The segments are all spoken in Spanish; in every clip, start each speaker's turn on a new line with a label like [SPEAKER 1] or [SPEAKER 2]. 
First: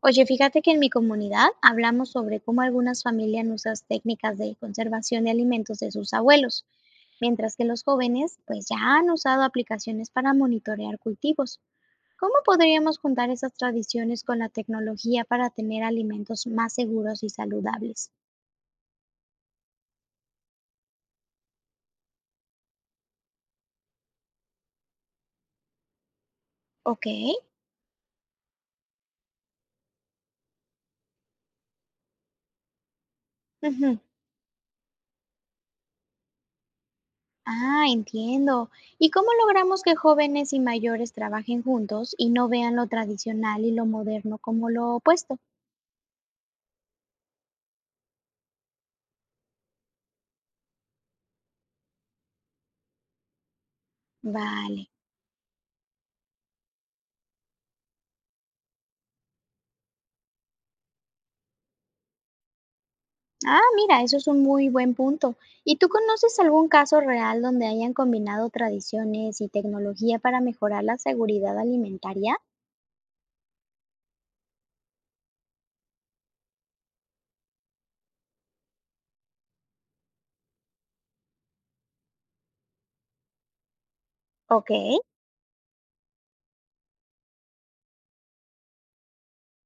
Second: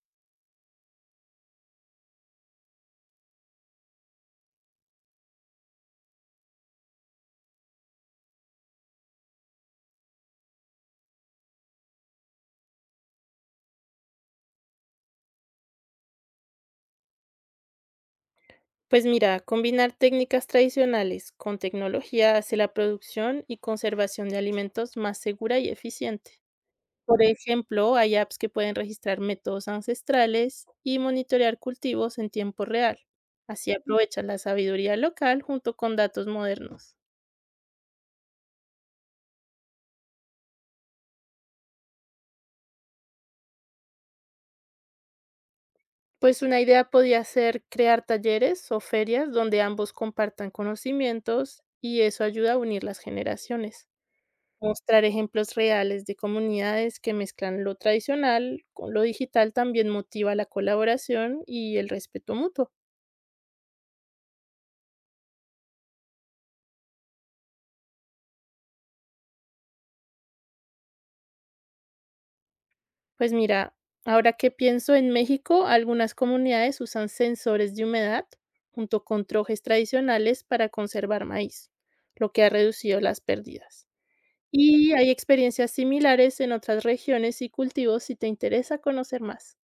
[SPEAKER 1] Oye, fíjate que en mi comunidad hablamos sobre cómo algunas familias no usan técnicas de conservación de alimentos de sus abuelos, mientras que los jóvenes pues ya han usado aplicaciones para monitorear cultivos. ¿Cómo podríamos juntar esas tradiciones con la tecnología para tener alimentos más seguros y saludables?
[SPEAKER 2] Pues mira, combinar técnicas tradicionales con tecnología hace la producción y conservación de alimentos más segura y eficiente.
[SPEAKER 1] Ok.
[SPEAKER 2] Por ejemplo, hay apps que pueden registrar métodos ancestrales y monitorear cultivos en tiempo real. Así
[SPEAKER 1] Ujú.
[SPEAKER 2] aprovechan la sabiduría local junto con datos modernos.
[SPEAKER 1] Ah, entiendo. ¿Y cómo logramos que jóvenes y mayores trabajen juntos y no vean lo tradicional y lo moderno como lo opuesto?
[SPEAKER 2] Pues una idea podría ser crear talleres o ferias donde ambos compartan conocimientos, y eso ayuda a unir las generaciones.
[SPEAKER 1] Vale.
[SPEAKER 2] Mostrar ejemplos reales de comunidades que mezclan lo tradicional con lo digital también motiva la colaboración y el respeto mutuo.
[SPEAKER 1] Ah, mira, eso es un muy buen punto. ¿Y tú conoces algún caso real donde hayan combinado tradiciones y tecnología para mejorar la seguridad alimentaria?
[SPEAKER 2] Pues mira, ahora que pienso en México, algunas comunidades usan sensores de humedad junto con trojes tradicionales para conservar maíz, lo que ha reducido las pérdidas.
[SPEAKER 1] Ok.
[SPEAKER 2] Y hay experiencias similares en otras regiones y cultivos, si te interesa conocer más.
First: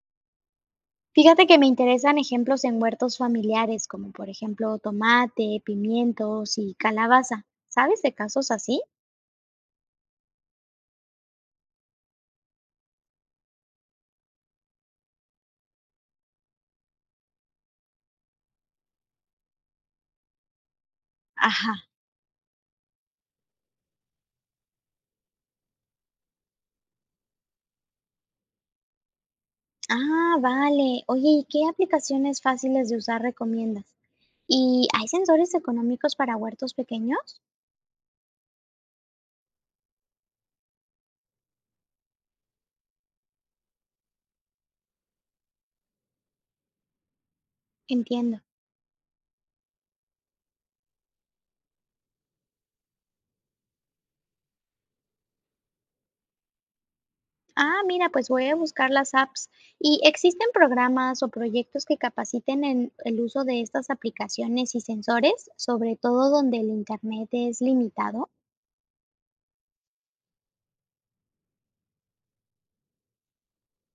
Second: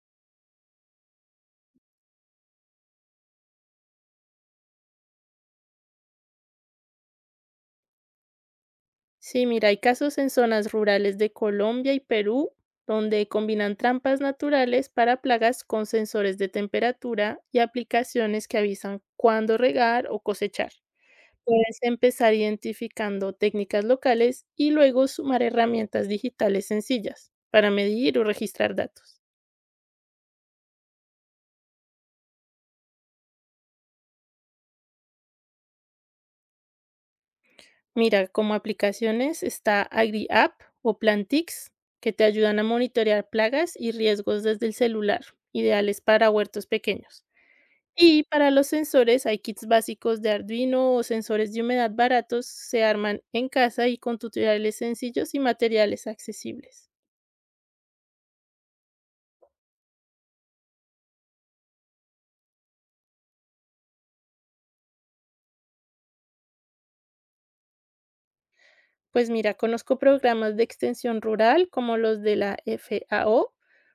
[SPEAKER 1] Fíjate que me interesan ejemplos en huertos familiares, como por ejemplo tomate, pimientos y calabaza. ¿Sabes de casos así?
[SPEAKER 2] Sí, mira, hay casos en zonas rurales de Colombia y Perú donde combinan trampas naturales para plagas con sensores de temperatura y aplicaciones que avisan cuándo regar o cosechar. Puedes
[SPEAKER 1] Ajá.
[SPEAKER 2] empezar identificando técnicas locales y luego sumar herramientas digitales sencillas para medir o registrar datos.
[SPEAKER 1] Ah, vale. Oye, ¿y qué aplicaciones fáciles de usar recomiendas? ¿Y hay sensores económicos para huertos pequeños?
[SPEAKER 2] Mira, como aplicaciones está AgriApp o Plantix, que te ayudan a monitorear plagas y riesgos desde el celular, ideales para huertos pequeños. Y
[SPEAKER 1] Entiendo.
[SPEAKER 2] para los sensores hay kits básicos de Arduino o sensores de humedad baratos, se arman en casa y con tutoriales sencillos y materiales accesibles.
[SPEAKER 1] Ah, mira, pues voy a buscar las apps. ¿Y existen programas o proyectos que capaciten en el uso de estas aplicaciones y sensores, sobre todo donde el Internet es limitado?
[SPEAKER 2] Pues mira, conozco programas de extensión rural como los de la FAO,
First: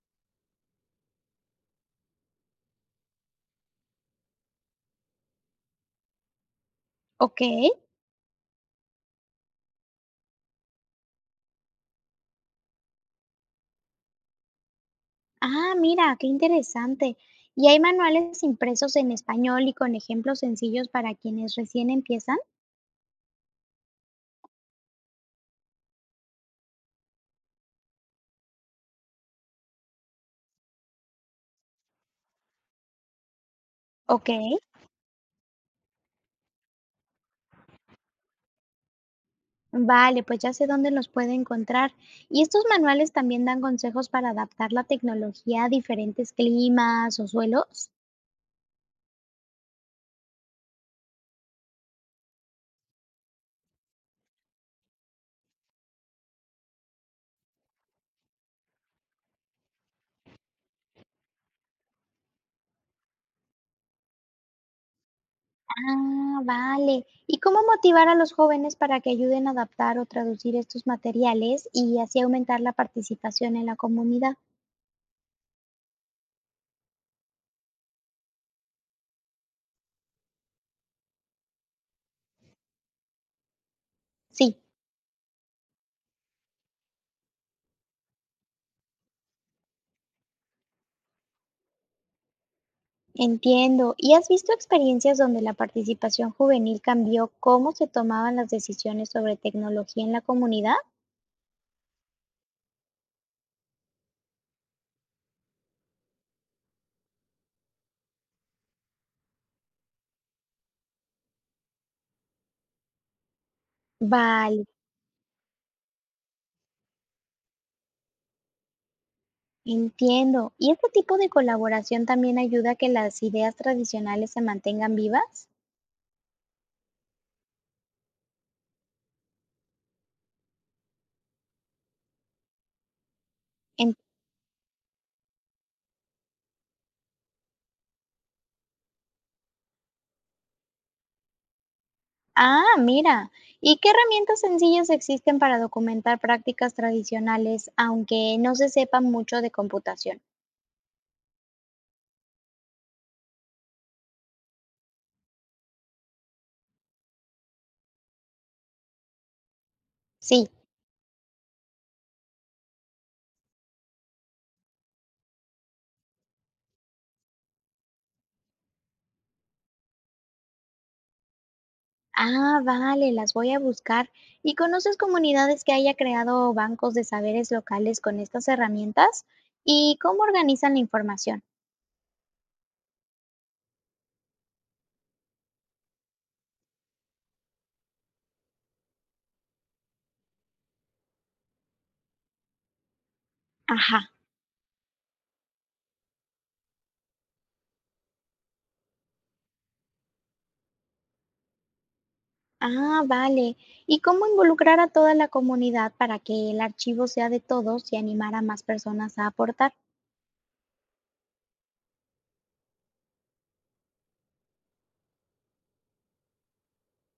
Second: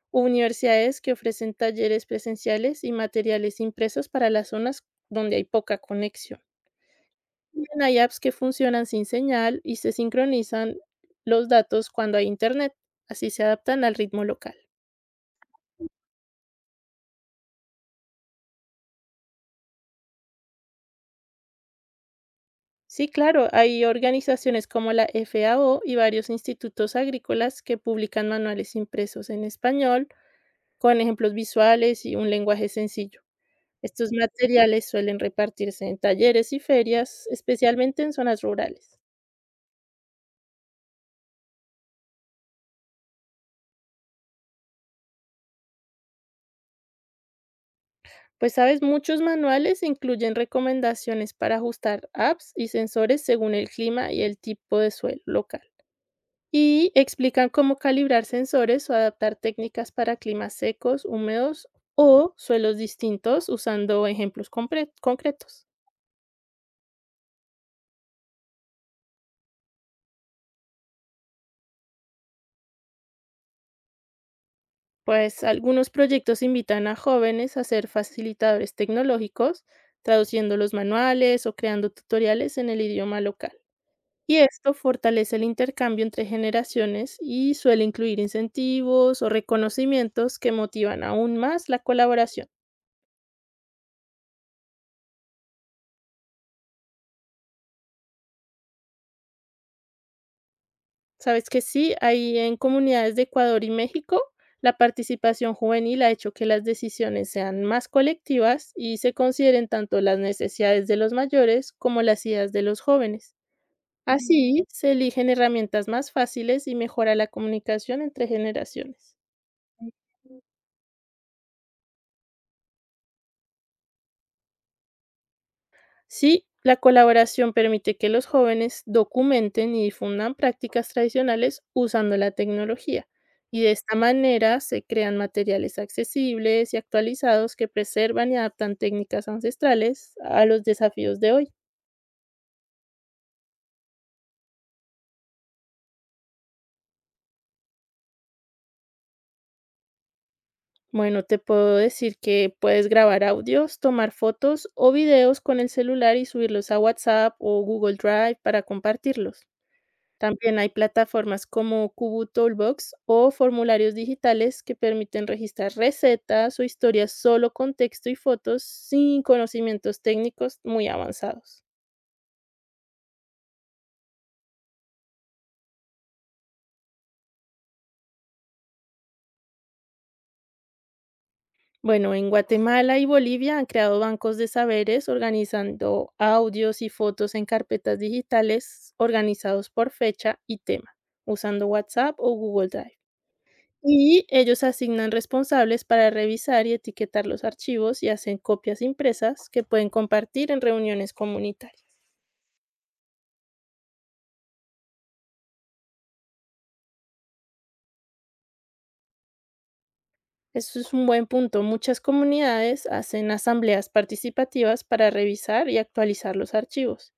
[SPEAKER 2] u universidades que ofrecen talleres presenciales y materiales impresos para las zonas donde hay poca conexión.
[SPEAKER 1] Ok.
[SPEAKER 2] También hay apps que funcionan sin señal y se sincronizan los datos cuando hay internet, así se adaptan al ritmo local.
[SPEAKER 1] Ah, mira, qué interesante. ¿Y hay manuales impresos en español y con ejemplos sencillos para quienes recién empiezan?
[SPEAKER 2] Sí, claro, hay organizaciones como la FAO y varios institutos agrícolas que publican manuales impresos en español, con ejemplos visuales y un lenguaje sencillo. Estos
[SPEAKER 1] Ok.
[SPEAKER 2] materiales suelen repartirse en talleres y ferias, especialmente en zonas rurales.
[SPEAKER 1] Vale, pues ya sé dónde los puedo encontrar. ¿Y estos manuales también dan consejos para adaptar la tecnología a diferentes climas o suelos?
[SPEAKER 2] Pues sabes, muchos manuales incluyen recomendaciones para ajustar apps y sensores según el clima y el tipo de suelo local, y explican cómo calibrar sensores o adaptar técnicas para climas secos, húmedos o suelos distintos, usando ejemplos concretos.
[SPEAKER 1] Ah, vale. ¿Y cómo motivar a los jóvenes para que ayuden a adaptar o traducir estos materiales y así aumentar la participación en la comunidad?
[SPEAKER 2] Pues algunos proyectos invitan a jóvenes a ser facilitadores tecnológicos, traduciendo los manuales o creando tutoriales en el idioma local. Y
[SPEAKER 1] Sí,
[SPEAKER 2] esto fortalece el intercambio entre generaciones, y suele incluir incentivos o reconocimientos que motivan aún más la colaboración.
[SPEAKER 1] entiendo. ¿Y has visto experiencias donde la participación juvenil cambió cómo se tomaban las decisiones sobre tecnología en la comunidad?
[SPEAKER 2] Sabes que sí, ahí en comunidades de Ecuador y México, la participación juvenil ha hecho que las decisiones sean más colectivas y se consideren tanto las necesidades de los mayores como las ideas de los jóvenes. Así
[SPEAKER 1] Vale,
[SPEAKER 2] se eligen herramientas más fáciles y mejora la comunicación entre generaciones.
[SPEAKER 1] entiendo. ¿Y este tipo de colaboración también ayuda a que las ideas tradicionales se mantengan vivas?
[SPEAKER 2] Sí, la colaboración permite que los jóvenes documenten y difundan prácticas tradicionales usando la tecnología, y de esta manera se crean materiales accesibles y actualizados que preservan y adaptan técnicas ancestrales a los desafíos de hoy.
[SPEAKER 1] Ah, mira. ¿Y qué herramientas sencillas existen para documentar prácticas tradicionales, aunque no se sepa mucho de computación?
[SPEAKER 2] Bueno, te puedo decir que puedes grabar audios, tomar fotos o videos con el celular y subirlos a WhatsApp o Google Drive para compartirlos.
[SPEAKER 1] Sí.
[SPEAKER 2] También hay plataformas como Kubu Toolbox o formularios digitales que permiten registrar recetas o historias solo con texto y fotos, sin conocimientos técnicos muy avanzados.
[SPEAKER 1] Ah, vale, las voy a buscar. ¿Y conoces comunidades que haya creado bancos de saberes locales con estas herramientas? ¿Y cómo organizan la información?
[SPEAKER 2] Bueno, en Guatemala y Bolivia han creado bancos de saberes organizando audios y fotos en carpetas digitales, organizados por fecha y tema, usando WhatsApp o Google Drive.
[SPEAKER 1] Ajá.
[SPEAKER 2] Y ellos asignan responsables para revisar y etiquetar los archivos, y hacen copias impresas que pueden compartir en reuniones comunitarias.
[SPEAKER 1] Ah, vale. ¿Y cómo involucrar a toda la comunidad para que el archivo sea de todos y animar a más personas a aportar?
[SPEAKER 2] Eso es un buen punto. Muchas comunidades hacen asambleas participativas para revisar y actualizar los archivos,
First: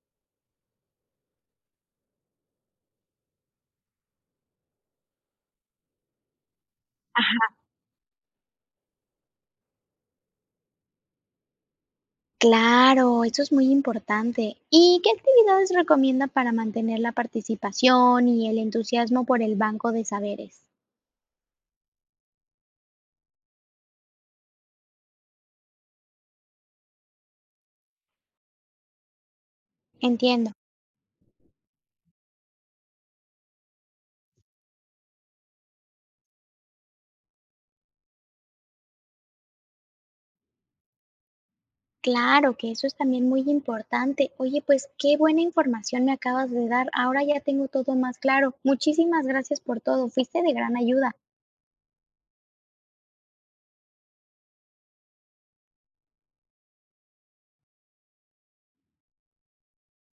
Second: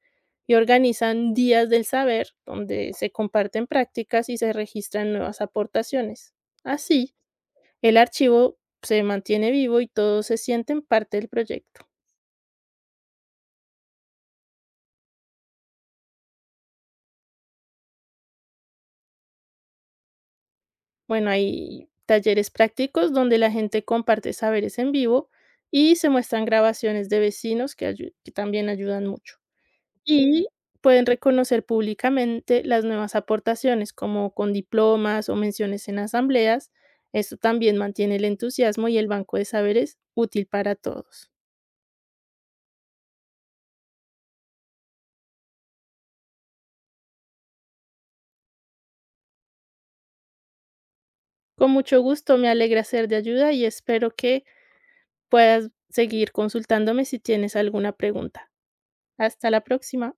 [SPEAKER 2] y organizan días del saber donde se comparten prácticas y se registran nuevas aportaciones. Así, el archivo se mantiene vivo y todos se sienten parte del proyecto.
[SPEAKER 1] Claro, eso es muy importante. ¿Y qué actividades recomienda para mantener la participación y el entusiasmo por el banco de saberes?
[SPEAKER 2] Bueno, hay talleres prácticos donde la gente comparte saberes en vivo, y se muestran grabaciones de vecinos que que también ayudan mucho. Y
[SPEAKER 1] Entiendo.
[SPEAKER 2] pueden reconocer públicamente las nuevas aportaciones, como con diplomas o menciones en asambleas. Esto también mantiene el entusiasmo y el banco de saberes útil para todos.
[SPEAKER 1] Claro que eso es también muy importante. Oye, pues qué buena información me acabas de dar. Ahora ya tengo todo más claro. Muchísimas gracias por todo. Fuiste de gran ayuda.
[SPEAKER 2] Con mucho gusto, me alegra ser de ayuda y espero que puedas seguir consultándome si tienes alguna pregunta. Hasta la próxima.